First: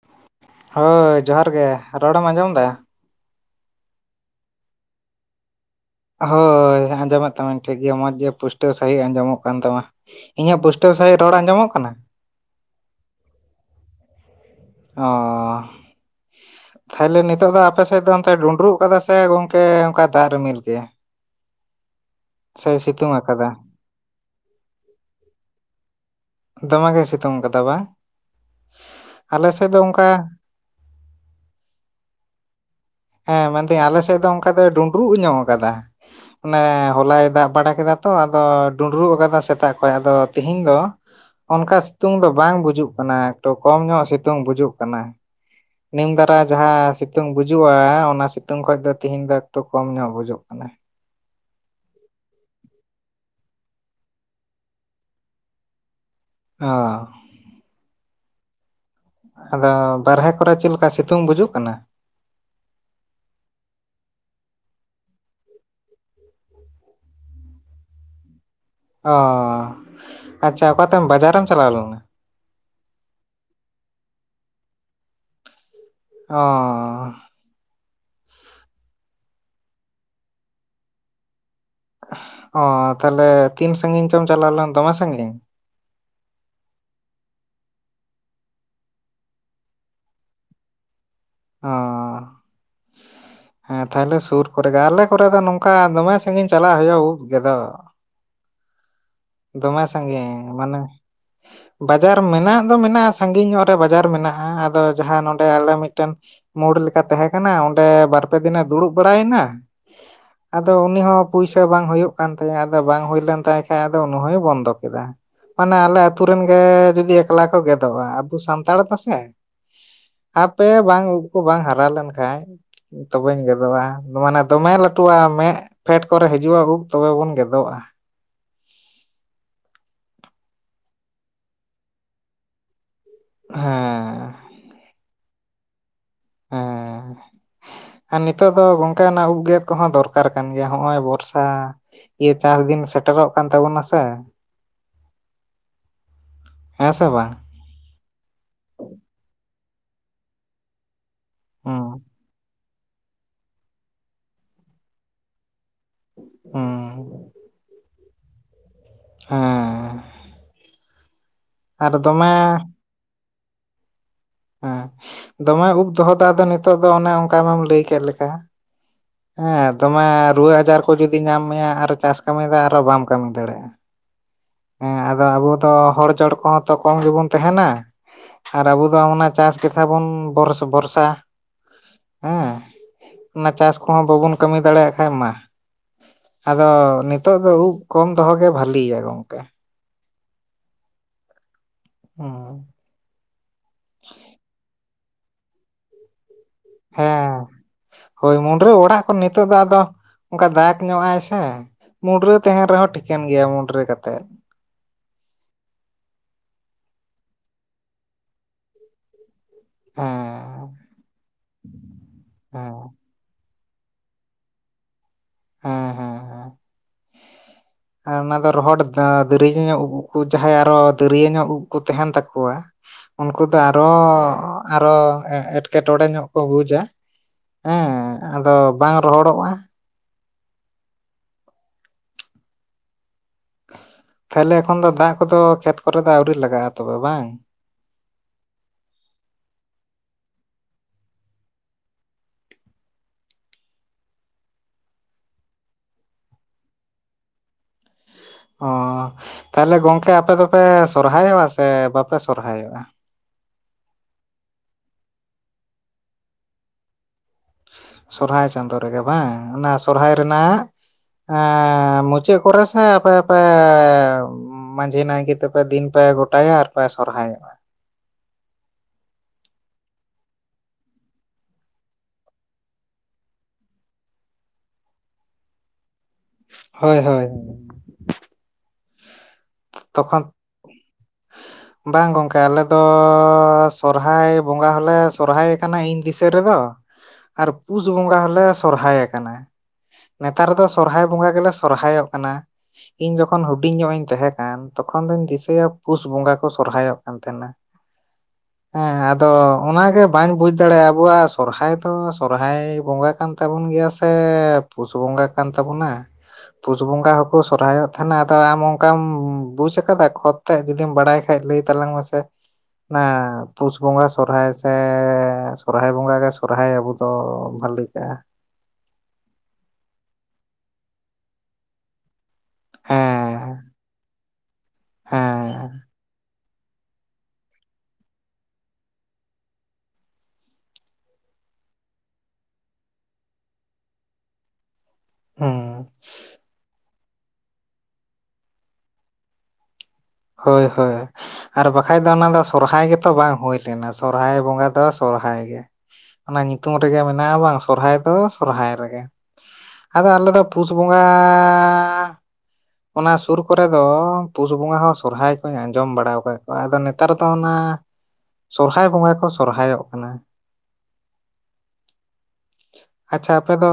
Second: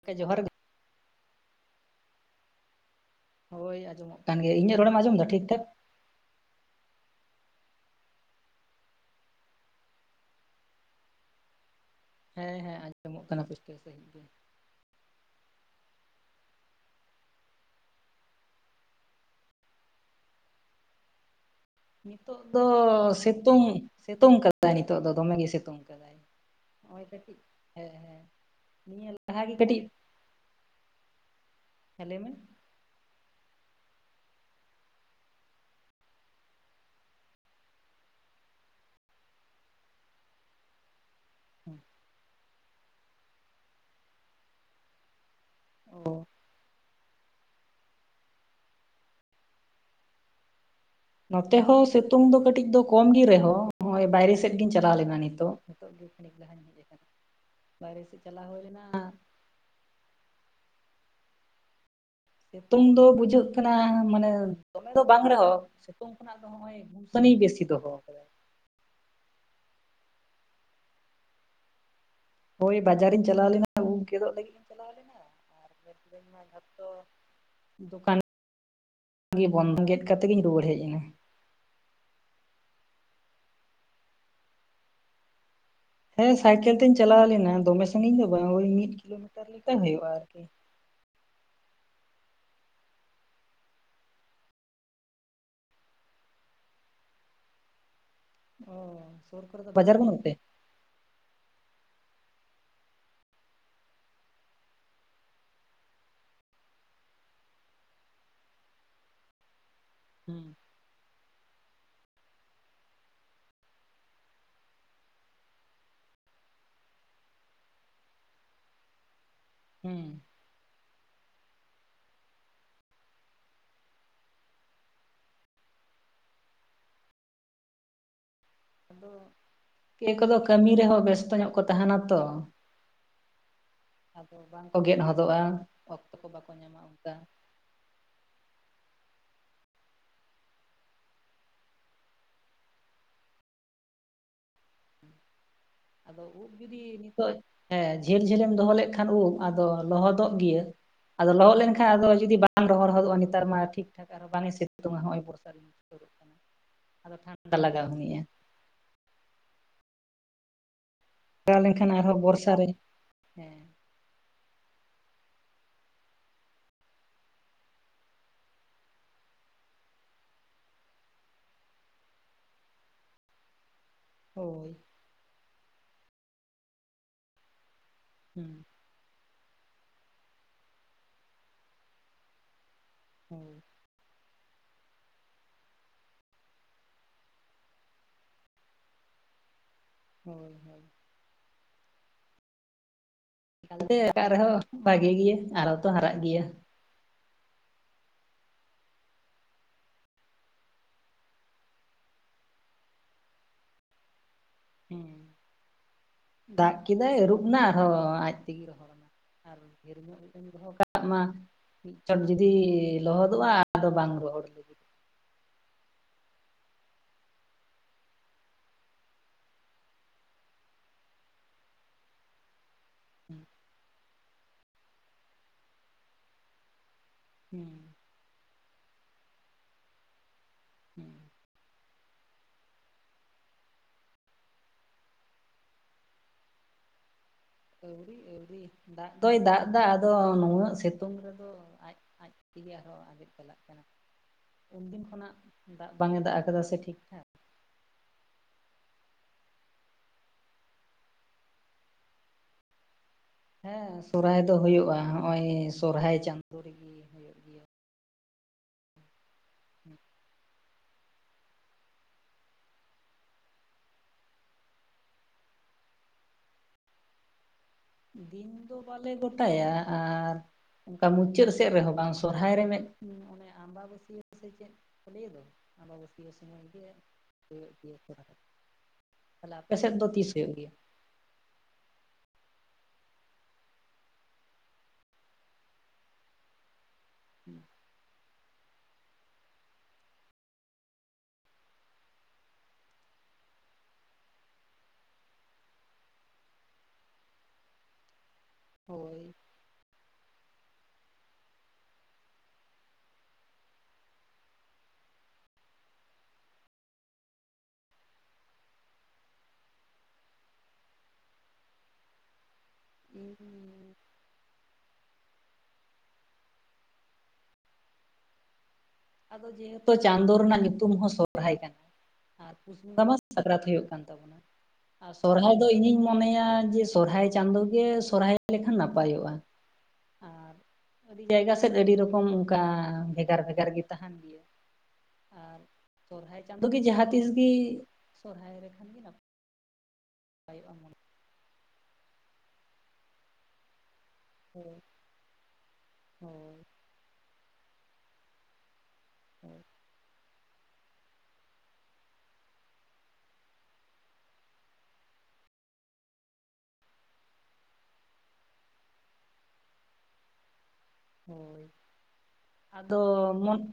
ᱜᱚᱢᱠᱮ ᱡᱚᱦᱟᱨ ᱜᱮ ᱦᱳᱭ ᱡᱚᱦᱟᱨ ᱜᱮ ᱨᱚᱲ ᱮᱢ ᱟᱸᱡᱚᱢ ᱮᱫᱟ? ᱦᱳᱭ ᱟᱸᱡᱚᱢᱚᱜ ᱠᱟᱱ ᱜᱮᱭᱟ ᱤᱧᱟᱹᱜ ᱨᱚᱲᱮᱢ ᱟᱸᱡᱚᱢ ᱮᱫᱟ ᱴᱷᱤᱠ ᱴᱷᱟᱠ? ᱦᱳᱭ ᱟᱸᱡᱚᱢᱮᱫ ᱛᱟᱢᱟᱧ ᱴᱷᱤᱠ ᱜᱮᱭᱟ ᱢᱚᱸᱡᱽ ᱜᱮ ᱯᱩᱥᱴᱟᱹᱣ ᱥᱟᱹᱦᱤᱡ ᱟᱸᱡᱚᱢᱚᱜ ᱠᱟᱱ ᱛᱟᱢᱟ᱾ ᱤᱧᱟᱹᱜ ᱯᱩᱥᱴᱟᱹᱣ ᱥᱟᱺᱦᱤᱡ ᱨᱚᱲ ᱟᱸᱡᱚᱢᱚᱜ ᱠᱟᱱᱟ᱾ ᱦᱮᱸ ᱦᱮᱸ ᱟᱸᱡᱚᱢᱚᱜ ᱠᱟᱱᱟ ᱯᱩᱥᱴᱟᱹᱣ ᱥᱟᱹᱦᱤᱡ ᱜᱮ᱾ ᱚ ᱛᱟᱦᱚᱞᱮ ᱱᱤᱛᱚᱜ ᱫᱚ ᱟᱯᱮᱥᱮᱫ ᱫᱚ ᱚᱱ ᱰᱩᱸᱰᱨᱩᱜ ᱠᱟᱫᱟ ᱥᱮ ᱜᱚᱢᱠᱮ ᱚᱱᱠᱟ ᱫᱟᱜ ᱨᱤᱢᱤᱞ ᱜᱮ? ᱱᱤᱛᱚᱜ ᱫᱚ ᱥᱮᱭ ᱟᱠᱟᱫᱟ ᱥᱤᱛᱩᱝ ᱥᱤᱛᱩᱝ ᱠᱟᱫᱟᱭ ᱱᱤᱛᱚᱜ ᱫᱚ ᱫᱚᱢᱮᱜ ᱜᱮ ᱥᱤᱛᱩᱝ ᱠᱟᱫᱟᱭ ᱫᱚᱢᱮ ᱜᱮ ᱱᱚᱜᱼᱚᱭ ᱥᱤᱛᱩᱝ ᱠᱟᱹᱴᱤᱡ ᱟᱠᱟᱫᱟ ᱵᱟᱝ? ᱦᱮᱸ ᱦᱮᱸ ᱱᱤᱭᱟᱹ ᱞᱟᱦᱟ ᱟᱞᱮ ᱜᱮ ᱥᱮᱫ ᱠᱟᱹᱴᱤᱡ ᱫᱚ ᱚᱱᱠᱟ ᱦᱮᱸ ᱞᱟᱹᱭ ᱢᱮ ᱦᱮᱸ ᱢᱮᱱᱫᱟᱹᱧ ᱟᱞᱮ ᱥᱮᱫ ᱫᱚ ᱚᱱᱠᱟ ᱫᱚ ᱰᱩᱸᱰᱨᱩᱜ ᱧᱚᱜ ᱟᱠᱟᱫᱟ᱾ ᱚᱱᱮ ᱦᱚᱞᱟᱭ ᱫᱟᱜ ᱵᱟᱲᱟ ᱠᱮᱫᱟ ᱛᱚ ᱟᱫᱚ ᱰᱩᱸᱰᱨᱩᱜ ᱟᱠᱟᱫᱟ ᱥᱮᱛᱟᱜ ᱠᱷᱚᱱ ᱟᱫᱚ ᱛᱮᱦᱤᱧ ᱫᱚ ᱚᱱᱠᱟ ᱥᱤᱛᱩᱝ ᱫᱚ ᱵᱟᱝ ᱵᱩᱡᱩᱜ ᱠᱟᱱᱟ ᱮᱠᱴᱩ ᱠᱚᱢ ᱧᱚᱜ ᱥᱤᱛᱩᱝ ᱵᱩᱡᱩᱜ ᱠᱟᱱᱟ᱾ ᱱᱤᱢ ᱚ ᱫᱟᱨᱟ ᱡᱟᱦᱟᱸ ᱥᱤᱛᱩᱝ ᱵᱩᱡᱩᱜᱼᱟ᱾ ᱦᱮᱸ ᱚᱱᱟ ᱥᱤᱛᱩᱝ ᱠᱷᱚᱱ ᱫᱚ ᱛᱤᱦᱧ ᱫᱚ ᱮᱠᱴᱩ ᱠᱚᱢ ᱧᱚᱜ ᱵᱩᱡᱩᱜ ᱠᱟᱱᱟ᱾ ᱱᱚᱛᱮ ᱦᱚᱸ ᱥᱤᱛᱩᱝ ᱫᱚ ᱠᱟᱹᱴᱤᱡ ᱫᱚ ᱠᱚᱢᱜᱮ ᱨᱮᱦᱚᱸ ᱱᱚᱜ ᱚᱭ ᱵᱟᱭᱨᱮ ᱥᱮᱫ ᱜᱤᱧ ᱪᱟᱞᱟᱣ ᱞᱮᱱᱟ ᱱᱤᱛᱚᱜ᱾ ᱱᱤᱛᱚᱜ ᱜᱮ ᱠᱷᱟᱹᱱᱤᱠ ᱞᱟᱦᱟᱧ ᱚ ᱦᱮᱡ ᱟᱠᱟᱱᱟ ᱵᱟᱭᱨᱮ ᱥᱮᱫ ᱪᱟᱞᱟᱣ ᱦᱩᱭ ᱞᱮᱱᱟ᱾ ᱟᱫᱚ ᱵᱟᱨᱦᱮ ᱠᱚᱨᱮ ᱪᱮᱫ ᱞᱮᱠᱟ ᱥᱤᱛᱩᱝ ᱵᱩᱡᱩᱜ ᱠᱟᱱᱟ᱾ ᱥᱤᱛᱩᱝ ᱫᱚ ᱵᱩᱡᱷᱟᱹᱜ ᱠᱟᱱᱟ ᱢᱟᱱᱮ ᱫᱚᱢᱮ ᱫᱚ ᱵᱟᱝ ᱨᱮᱦᱚᱸ ᱥᱤᱛᱩᱝ ᱠᱷᱚᱱᱟᱜ ᱫᱚ᱾ ᱚᱭ ᱜᱩᱢᱥᱟᱱᱤ ᱵᱮᱥᱤ ᱫᱚ ᱦᱮ᱾ ᱚ ᱟᱪᱪᱷᱟ ᱚᱠᱟᱛᱮ ᱵᱟᱡᱟᱨ ᱮᱢ ᱪᱟᱞᱟᱣ ᱞᱮᱱᱟ? ᱦᱳᱭ ᱵᱟᱡᱟᱨ ᱤᱧ ᱪᱟᱞᱟᱣ ᱞᱮᱱᱟ ᱩᱵ ᱜᱮᱫᱚᱜ ᱞᱟᱹᱜᱤᱫ ᱤᱧ ᱪᱟᱞᱟᱣ ᱞᱮᱱᱟ᱾ ᱟᱨ ᱢᱤᱫ ᱫᱤᱱ ᱢᱟ ᱚ ᱡᱚᱛᱚ ᱫᱚᱠᱟᱱ ᱜᱮ ᱵᱚᱱᱫᱚ ᱜᱮᱫ ᱠᱟᱛᱮᱜ ᱤᱧ ᱨᱩᱣᱟᱹᱲ ᱦᱮᱡ ᱮᱱᱟ᱾ ᱚ ᱛᱟᱦᱚᱞᱮ ᱛᱤᱱ ᱥᱟᱺᱜᱤᱧ ᱪᱚᱢ ᱪᱟᱞᱟᱣ ᱞᱮᱱᱟ ᱫᱚᱢᱮ ᱥᱟᱺᱜᱤᱧ ᱦᱮᱸ ᱥᱟᱭᱠᱮᱞ ᱛᱮᱤᱧ ᱪᱟᱞᱟᱣ ᱞᱮᱱᱟ ᱫᱚᱢᱮ ᱥᱟᱺᱜᱤᱧ ᱫᱚ ᱵᱟᱝ ᱳᱭ ᱢᱤᱫ ᱠᱤᱞᱳᱢᱤᱴᱟᱨ ᱞᱮᱠᱟ ᱦᱩᱭᱩᱜᱼᱟ ᱟᱨᱠᱤ ᱚ ᱦᱮᱸ ᱛᱟᱦᱚᱞᱮ ᱥᱩᱨ ᱠᱚᱨᱮ ᱜᱮ ᱟᱞᱮ ᱠᱚᱨᱮ ᱫᱚ ᱱᱚᱝᱠᱟ ᱫᱚᱢᱮ ᱥᱟᱺᱜᱤᱧ ᱪᱟᱞᱟᱜ ᱦᱩᱭᱩᱜᱼᱟ ᱩᱵ ᱜᱮᱫᱚᱜ ᱚ ᱥᱩᱨ ᱠᱚᱨᱮ ᱫᱚ ᱫᱚᱢᱮ ᱵᱟᱡᱟᱨ ᱵᱟᱹᱱᱩᱜ ᱛᱮ ᱥᱟᱺᱜᱤᱧ ᱢᱟᱱᱮ ᱵᱟᱡᱟᱨ ᱢᱮᱱᱟᱜ ᱫᱚ ᱢᱮᱱᱟᱜᱼᱟ ᱥᱟᱺᱜᱤᱧ ᱧᱚᱜ ᱨᱮ ᱵᱟᱡᱟᱨ ᱢᱮᱱᱟᱜᱼᱟ ᱟᱫᱚ ᱡᱟᱦᱟᱸ ᱱᱚᱰᱮ ᱟᱞᱮ ᱢᱤᱫᱴᱮᱱ ᱢᱳᱲ ᱞᱮᱠᱟ ᱛᱟᱦᱮᱸ ᱠᱟᱱᱟ ᱚᱸᱰᱮ ᱵᱟᱨᱯᱮ ᱫᱤᱱᱮ ᱫᱩᱲᱩᱵ ᱵᱟᱲᱟᱭᱮᱱᱟ᱾ ᱦᱮᱸ ᱟᱫᱚ ᱩᱱᱤ ᱦᱚᱸ ᱯᱩᱭᱥᱟᱹ ᱵᱟᱝ ᱦᱩᱭᱩᱜ ᱠᱟᱱ ᱛᱟᱭᱟ ᱟᱫᱚ ᱵᱟᱝ ᱦᱩᱭ ᱞᱮᱱ ᱛᱟᱭ ᱠᱷᱟ ᱟᱫᱚ ᱩᱱᱤ ᱦᱚᱭ ᱵᱚᱱᱫᱚ ᱠᱮᱫᱟ᱾ ᱢᱟᱱᱮ ᱟᱞᱮ ᱟᱛᱩ ᱨᱮᱱ ᱜᱮ ᱡᱩᱫᱤ ᱮᱠᱞᱟ ᱠᱚ ᱜᱮᱫᱚᱜᱼᱟ ᱟᱵᱚ ᱥᱟᱱᱛᱟᱲ ᱫᱚ ᱥᱮ ᱦᱮᱸ ᱦᱟᱯᱮ ᱵᱟᱝ ᱩᱵ ᱠᱚ ᱵᱟᱝ ᱦᱟᱨᱟ ᱞᱮᱱᱠᱷᱟᱡ ᱛᱚᱵᱟᱹᱧ ᱜᱚᱫᱚᱜᱼᱟ ᱢᱟᱱᱮ ᱫᱚᱢᱮ ᱞᱟᱹᱴᱩᱜᱼᱟ ᱢᱮᱫ ᱯᱷᱮᱰ ᱠᱚᱨᱮ ᱦᱤᱡᱩᱜ ᱟᱹᱜᱩ ᱛᱚᱵᱮ ᱵᱚᱱ ᱜᱮᱫᱚᱜᱼᱟ᱾ ᱟᱫᱚ ᱠᱚ ᱫᱚ [unintelligible] ᱠᱟᱹᱢᱤ ᱨᱮᱦᱚᱸ ᱵᱮᱥᱛᱚ ᱧᱚᱜ ᱠᱚ ᱛᱟᱦᱮᱱᱟ ᱛᱚ᱾ ᱦᱮᱸ ᱟᱫᱚ ᱵᱟᱝᱠᱚ ᱜᱮᱫ ᱦᱚᱫᱚᱜᱼᱟ ᱚᱠᱛᱚ ᱠᱚ ᱵᱟᱠᱚ ᱧᱟᱢᱟ ᱦᱮᱸ ᱚᱱᱠᱟ ᱟᱨ ᱱᱤᱛᱚᱜ ᱫᱚ ᱜᱝᱠᱟᱱᱟᱜ ᱩᱵᱜᱮᱫ ᱠᱚᱦᱚᱸ ᱫᱚᱨᱠᱟᱨ ᱠᱟᱱ ᱜᱮᱭᱟ ᱱᱚᱜᱼᱚᱭ ᱵᱚᱨᱥᱟ ᱤᱭᱟᱹ ᱪᱟᱥ ᱫᱤᱱ ᱥᱮᱴᱮᱨᱚᱜ ᱠᱟᱱ ᱛᱟᱵᱚᱱᱟ ᱥᱮ᱾ ᱟᱫᱚ ᱦᱮᱸ [unintelligible] ᱥᱮ ᱵᱟᱝ ᱱᱤᱛᱚᱜ ᱦᱮᱸ ᱡᱷᱟᱹᱞ ᱡᱷᱟᱹᱞᱢ ᱫᱚᱦᱚ ᱞᱮᱜ ᱠᱷᱟᱱ ᱩᱵ ᱟᱫᱚ ᱞᱚᱦᱚᱫᱚᱜ ᱜᱮᱭᱟ᱾ ᱟᱫᱚ ᱞᱚᱦᱚᱜ ᱦᱩᱸ ᱞᱮᱱᱠᱷᱟᱱ ᱟᱫᱚ ᱡᱩᱫᱤ ᱵᱟᱝ ᱵᱟᱝ ᱨᱚᱦᱚᱨ ᱦᱚᱫᱚᱜᱼᱟ᱾ ᱱᱮᱛᱟᱨ ᱢᱟ ᱴᱷᱤᱠ ᱴᱷᱟᱠ ᱟᱨᱚ ᱵᱟᱝᱮ ᱥᱮᱛᱩᱝᱼᱟ ᱦᱚᱜᱼᱚᱭ ᱵᱚᱨᱥᱟ ᱨᱮ‌ ᱢᱟ᱾ ᱦᱩᱸ [unintelligible] ᱦᱮᱸ [unintelligible] ᱞᱮᱱᱠᱷᱟᱱ ᱟᱨ ᱟᱨᱦᱚᱸ ᱫᱚᱢᱮ ᱵᱚᱨᱥᱟ ᱨᱮ ᱦᱮᱸ᱾ ᱦᱮᱸ ᱫᱚᱢᱮ ᱩᱵ ᱫᱚᱦᱚ ᱫᱚ ᱟᱫᱚ ᱱᱤᱛᱚᱜ ᱫᱚ ᱚᱱᱮ ᱚᱝᱠᱟ ᱟᱢᱮᱢ ᱞᱟᱹᱭ ᱠᱮᱜ ᱞᱮᱠᱟ᱾ ᱦᱮᱸ ᱫᱚᱢᱮ ᱨᱩᱣᱟᱹ ᱟᱡᱟᱨ ᱠᱚ ᱡᱩᱫᱤ ᱧᱟᱢ ᱢᱮᱭᱟ ᱟᱨᱚ ᱪᱟᱥ ᱠᱟᱹᱢᱤ ᱫᱚ ᱟᱨᱚ ᱵᱟᱢ ᱠᱟᱹᱢᱤ ᱫᱟᱲᱮᱭᱟᱜᱼᱟ᱾ ᱦᱳᱭ ᱦᱮᱸ ᱟᱫᱚ ᱟᱵᱚ ᱛᱚ ᱦᱚᱲ ᱡᱚᱲ ᱠᱚᱦᱚ ᱠᱚᱢ ᱜᱮᱵᱚᱱ ᱛᱟᱦᱮᱱᱟ᱾ ᱦᱩᱸ ᱟᱨ ᱟᱵᱚ ᱫᱚ ᱟᱱᱟ ᱪᱟᱥ ᱜᱮ ᱛᱟᱵᱚᱱ ᱵᱚᱨᱥ ᱵᱷᱚᱨᱥᱟ ᱦᱮᱸ ᱚᱱᱟ ᱦᱳᱭ ᱪᱟᱥ ᱠᱚᱦᱚᱸ ᱵᱟᱵᱚᱱ ᱠᱟᱹᱢᱤ ᱫᱟᱲᱮᱭᱟᱜ ᱠᱷᱟᱡ ᱢᱟ᱾ ᱟᱫᱚ ᱱᱤᱛᱚᱜ ᱫᱚ ᱩᱵ ᱠᱚᱢ ᱫᱚᱦᱚ ᱜᱮ ᱵᱟᱹᱞᱤᱭᱟ ᱜᱚᱝᱠᱮ᱾ ᱦᱳᱭ ᱦᱳᱭ ᱦᱩᱸ [unintelligible] ᱨᱮᱦᱚᱸ ᱵᱷᱟᱜᱤ ᱜᱮᱭᱟ ᱟᱨᱚ ᱛᱚ ᱦᱟᱨᱟᱜ ᱜᱮᱭᱟ᱾ ᱦᱮᱸ ᱦᱳᱭ ᱢᱩᱰᱨᱟᱹ ᱚᱲᱟᱜ ᱠᱷᱚᱱ ᱱᱤᱛᱚᱜ ᱫᱚ ᱟᱫᱚ ᱚᱝᱠᱟ ᱫᱟᱜᱽ ᱧᱚᱜᱼᱟᱭ ᱥᱮ᱾ ᱢᱩᱱᱰᱨᱟᱹ ᱛᱟᱦᱮᱱ ᱨᱮᱦᱚᱸ ᱴᱷᱤᱠᱟᱹᱱ ᱜᱮᱭᱟ ᱢᱩᱰᱨᱟᱹ ᱠᱟᱛᱮᱜ᱾ ᱦᱩᱸ ᱫᱟᱜ ᱠᱮᱫᱟᱭ ᱟᱹᱨᱩᱵᱱᱟ ᱟᱨᱦᱚᱸ ᱟᱡ ᱛᱮᱜᱮ ᱨᱚᱦᱚᱲ ᱟᱨᱚ᱾ ᱰᱷᱤᱨ ᱧᱚᱜ ᱡᱩᱫᱤᱢ ᱦᱮᱸ ᱫᱚᱦᱚ ᱠᱟᱜ ᱢᱟ ᱢᱤᱫ ᱪᱚᱴ ᱡᱩᱫᱤ ᱦᱮᱸ ᱞᱚᱦᱚᱫᱚᱜᱼᱟ ᱟᱫᱚ ᱵᱟᱝ ᱨᱚᱦᱚᱲ ᱞᱟᱹᱜᱤᱫ ᱦᱮᱸ ᱦᱮᱸ ᱦᱮᱸ ᱟᱨ ᱚᱱᱟ ᱫᱚ ᱨᱚᱦᱚᱲ ᱫᱟᱹᱨᱭᱟᱹ ᱧᱚᱜ ᱩᱵ ᱠᱚ ᱡᱟᱦᱟᱸᱭ ᱟᱨᱚ ᱫᱟᱹᱨᱭᱟᱹ ᱧᱚᱜ ᱩᱵ ᱠᱚ ᱛᱟᱦᱮᱱ ᱛᱟᱠᱚᱣᱟ᱾ ᱩᱱᱠᱩ ᱫᱚ ᱟᱨᱚ ᱟᱨᱚ ᱮᱴᱠᱮᱴᱚᱬᱮ ᱧᱚᱜ ᱠᱚ ᱵᱩᱡᱟ᱾ ᱦᱩᱸ ᱦᱮᱸ ᱟᱫᱚ ᱵᱟᱝ ᱨᱚᱦᱚᱲᱚᱜᱼᱟ᱾ ᱦᱩᱸ ᱛᱟᱦᱞᱮ ᱮᱠᱷᱚᱱ ᱫᱚ ᱫᱟᱜ ᱠᱚᱫᱚ ᱠᱷᱮᱛ ᱠᱚᱨᱮ ᱫᱚ ᱟᱣᱨᱤ ᱞᱟᱜᱟᱜᱼᱟ ᱛᱚᱵᱮ ᱵᱟᱝ? ᱟᱹᱣᱨᱤ ᱟᱹᱣᱨᱤ ᱫᱟᱜ ᱫᱚᱭ ᱫᱟᱜ ᱫᱟ ᱟᱫᱚ ᱱᱩᱱᱟᱹᱜ ᱥᱤᱛᱩᱝ ᱨᱮᱫᱚ ᱟᱡ ᱟᱡ ᱛᱮᱜᱮ ᱟᱫᱚ ᱟᱡᱮᱫ ᱪᱟᱞᱟᱜ ᱠᱟᱱᱟ ᱩᱱᱫᱤᱱ ᱠᱷᱚᱱᱟᱜ ᱫᱟᱜ ᱵᱟᱝ ᱮ ᱫᱟᱜ ᱟᱠᱟᱫᱟ ᱥᱮ ᱴᱷᱤᱠ ᱴᱷᱟᱠ᱾ ᱚ ᱛᱟᱦᱞᱮ ᱜᱚᱝᱠᱮ ᱟᱯᱮ ᱫᱚᱯᱮ ᱥᱚᱨᱦᱟᱭᱚᱜᱼᱟ ᱥᱮ ᱵᱟᱯᱮ ᱥᱚᱨᱦᱟᱭᱚᱜᱼᱟ? ᱦᱮᱸ ᱥᱚᱨᱚᱦᱚᱨᱟᱭ ᱫᱚ ᱦᱩᱭᱩᱜᱼᱟ ᱦᱚᱸᱜᱼᱚᱭ ᱥᱚᱨᱦᱟᱭ ᱪᱟᱸᱫᱳ ᱨᱮᱜᱮ ᱦᱩᱭᱩᱜ ᱜᱮᱭᱟ᱾ ᱥᱚᱨᱦᱟᱭ ᱪᱟᱸᱫᱳ ᱨᱮᱜᱮ ᱵᱟᱝ ᱚᱱᱟ ᱥᱚᱨᱦᱟᱭ ᱨᱮᱱᱟᱜ ᱮᱸ ᱢᱩᱪᱟᱹᱜ ᱠᱚᱨᱮ ᱥᱮ ᱟᱯᱮ ᱟᱯᱮ ᱢᱟᱺᱡᱷᱤ ᱱᱟᱭᱠᱮ ᱛᱮᱯᱮ ᱫᱤᱱ ᱯᱮ ᱜᱚᱴᱟᱭᱟ ᱟᱨ ᱯᱮ ᱥᱚᱨᱦᱟᱭᱚᱜᱼᱟ᱾ ᱫᱤᱱ ᱫᱚ ᱵᱟᱞᱮ ᱜᱚᱴᱟᱭᱟ᱾ ᱟᱨ ᱚᱝᱠᱟ ᱢᱩᱪᱟᱹᱜ ᱥᱮᱫ ᱨᱮᱦᱚᱸ ᱵᱟᱝ ᱥᱚᱨᱦᱟᱭ ᱨᱮ ᱢᱮᱜᱴᱮᱱ ᱚᱱᱮ ᱟᱢᱵᱟ ᱵᱚ ᱫᱤᱱ ᱥᱮᱪᱮᱜ ᱵᱤᱨ ᱦᱳᱭ ᱦᱳᱭ [unintelligible] ᱛᱟᱞᱮ ᱟᱯᱮ ᱥᱮᱜ ᱫᱚ ᱛᱚᱠᱷᱚᱱ ᱛᱤᱥ ᱦᱩᱭᱩᱜ ᱜᱮᱭᱟ? [unintelligible] ᱵᱟᱝ ᱜᱚᱝᱠᱮ ᱟᱞᱮ ᱫᱚ ᱥᱚᱨᱦᱟᱭ ᱵᱚᱸᱜᱟ ᱦᱚᱞᱮ ᱥᱚᱨᱦᱟᱭ ᱠᱟᱱᱟ ᱤᱧ ᱫᱤᱥᱟᱹ ᱨᱮᱫᱚ᱾ ᱟᱨ ᱯᱩᱥ ᱵᱚᱸᱜᱟ ᱦᱚᱸᱞᱮ ᱥᱚᱨᱦᱟᱭ ᱠᱟᱱᱟ᱾ ᱱᱮᱛᱟᱨ ᱫᱚ ᱥᱚᱨᱦᱟᱭ ᱵᱚᱸᱜᱟ ᱜᱮᱞᱮ ᱥᱚᱨᱦᱟᱭᱚᱜ ᱠᱟᱱᱟ᱾ ᱤᱧ ᱡᱚᱠᱷᱚᱱ ᱦᱩᱰᱤᱧ ᱧᱚᱜ ᱤᱧ ᱛᱟᱦᱮᱸ ᱠᱟᱱ ᱛᱚᱠᱷᱚᱱ ᱫᱚᱧ ᱫᱤᱥᱟᱹᱭᱟ ᱯᱩᱥ ᱵᱚᱸᱜᱟ ᱠᱚ ᱥᱚᱨᱦᱟᱭᱚᱜ ᱠᱟᱱ ᱛᱟᱦᱮᱱᱟ᱾ ᱦᱮᱸ ᱦᱳᱭ ᱟᱫᱚ ᱚᱱᱟᱜᱮ ᱵᱟᱹᱧ ᱵᱩᱡᱽ ᱫᱟᱲᱮᱭᱟᱜᱼᱟ ᱟᱵᱚᱣᱟᱜ ᱥᱚᱨᱦᱟᱭ ᱫᱚ ᱥᱚᱨᱦᱟᱭ ᱵᱚᱸᱜᱟ ᱠᱟᱱ ᱛᱟᱵᱚᱱ ᱜᱮᱭᱟ ᱥᱮ ᱯᱩᱥ ᱵᱚᱸᱜᱟ ᱠᱟᱱ ᱛᱟᱵᱚᱱᱟ᱾ ᱯᱩᱥ ᱵᱚᱸᱜᱟ ᱦᱚᱸᱠᱚ ᱥᱚᱨᱦᱟᱭᱚᱜ ᱛᱟᱦᱮᱱᱟ ᱟᱫᱚ ᱟᱢ ᱚᱝᱠᱟᱢ ᱵᱩᱡᱽ ᱟᱠᱟᱫᱟ ᱠᱷᱚᱛ ᱛᱮ ᱡᱩᱫᱤᱢ ᱵᱟᱲᱟᱭ ᱠᱷᱟᱡ ᱞᱟᱹᱭ ᱛᱟᱞᱟᱝ ᱢᱮᱥᱮ ᱚᱱᱟ ᱯᱩᱥ ᱤᱧ ᱵᱚᱸᱜᱟ ᱥᱚᱨᱦᱟᱭ ᱥᱮ ᱥᱚᱨᱦᱟᱭ ᱵᱚᱸᱜᱟ ᱜᱮ ᱥᱚᱨᱦᱟᱭ ᱟᱵᱚᱫᱚ ᱵᱷᱟᱞᱤᱜ-ᱟ ᱟᱫᱚ ᱡᱮᱦᱮᱛᱩ ᱪᱟᱸᱫᱚ ᱨᱮᱱᱟᱜ ᱧᱩᱛᱩᱢ ᱦᱚᱸ ᱥᱚᱨᱦᱟᱭ ᱠᱟᱱᱟ ᱟᱨ ᱯᱩᱥ ᱵᱚᱸᱜᱟ ᱢᱟ ᱥᱟᱠᱨᱟᱛ ᱦᱮᱸ ᱦᱩᱭᱩᱜ ᱠᱟᱱ ᱛᱟᱵᱚᱱᱟ ᱟᱨ ᱥᱚᱨᱦᱟᱭ ᱫᱚ ᱦᱮᱸ ᱤᱧᱤᱧ ᱢᱚᱱᱮ ᱡᱮ ᱥᱚᱨᱦᱟᱭ ᱪᱟᱸᱫᱚ ᱜᱮ ᱥᱚᱨᱦᱟᱭ ᱞᱮᱠᱷᱟᱱ ᱱᱟᱯᱟᱭᱚᱜᱼᱟ ᱟᱨ ᱟᱹᱰᱤ ᱡᱟᱭᱜᱟ ᱥᱮᱫ ᱟᱹᱰᱤ ᱨᱚᱠᱚᱢ ᱚᱱᱠᱟ ᱵᱷᱮᱜᱟᱨ ᱵᱷᱮᱜᱟᱨ ᱜᱮ ᱛᱟᱦᱮᱱ ᱜᱮᱭᱟ ᱦᱩᱸ ᱟᱨ ᱥᱚᱨᱦᱟᱭ ᱪᱟᱸᱫᱚ ᱜᱮ ᱡᱟᱦᱟᱸ ᱛᱤᱥ ᱜᱮ ᱥᱚᱨᱦᱟᱭ ᱨᱮᱠᱷᱟᱱ ᱜᱮ ᱱᱟᱯᱟᱭᱚᱜ ᱦᱳᱭ ᱦᱳᱭ ᱟᱨ ᱵᱟᱠᱷᱟᱡ ᱫᱚ ᱚᱱᱟ ᱫᱚ ᱥᱚᱨᱦᱟᱭ ᱜᱮᱛᱚ ᱵᱟᱝ ᱦᱩᱭ ᱞᱮᱱᱟ ᱥᱮ ᱥᱚᱨᱦᱟᱭ ᱵᱚᱸᱜᱟ ᱦᱳᱭ ᱫᱚ ᱥᱚᱨᱦᱟᱭ ᱜᱮ ᱚᱱᱟ ᱦᱳᱭ ᱧᱩᱛᱩᱢ ᱨᱮᱜᱮ ᱢᱮᱱᱟᱜᱼᱟ ᱵᱟᱝ ᱥᱚᱨᱦᱟᱭ ᱫᱚ ᱥᱚᱨᱦᱟᱭ ᱨᱮᱜᱮ ᱦᱮᱸ [unintelligible] ᱟᱫᱚ ᱟᱞᱮ ᱫᱚ ᱯᱩᱥ ᱵᱚᱸᱜᱟ ᱚᱱᱟ ᱥᱩᱨ ᱠᱚᱨᱮ ᱫᱚ ᱯᱩᱥ ᱵᱚᱸᱜᱟ ᱦᱚᱸ ᱥᱚᱨᱦᱟᱭ ᱠᱚᱧ ᱟᱸᱡᱚᱢ ᱵᱟᱲᱟ ᱟᱠᱟᱫ ᱠᱚᱣᱟ ᱟᱫᱚ ᱱᱮᱛᱟᱨ ᱫᱚ ᱚᱱᱟ ᱥᱚᱨᱦᱟᱭ ᱵᱚᱸᱜᱟ ᱠᱚ ᱥᱚᱨᱦᱟᱭᱚᱜ ᱠᱟᱱᱟ ᱦᱳᱭ ᱟᱫᱚ ᱟᱪᱪᱷᱟ ᱟᱯᱮ ᱢᱚᱱ ᱫᱚ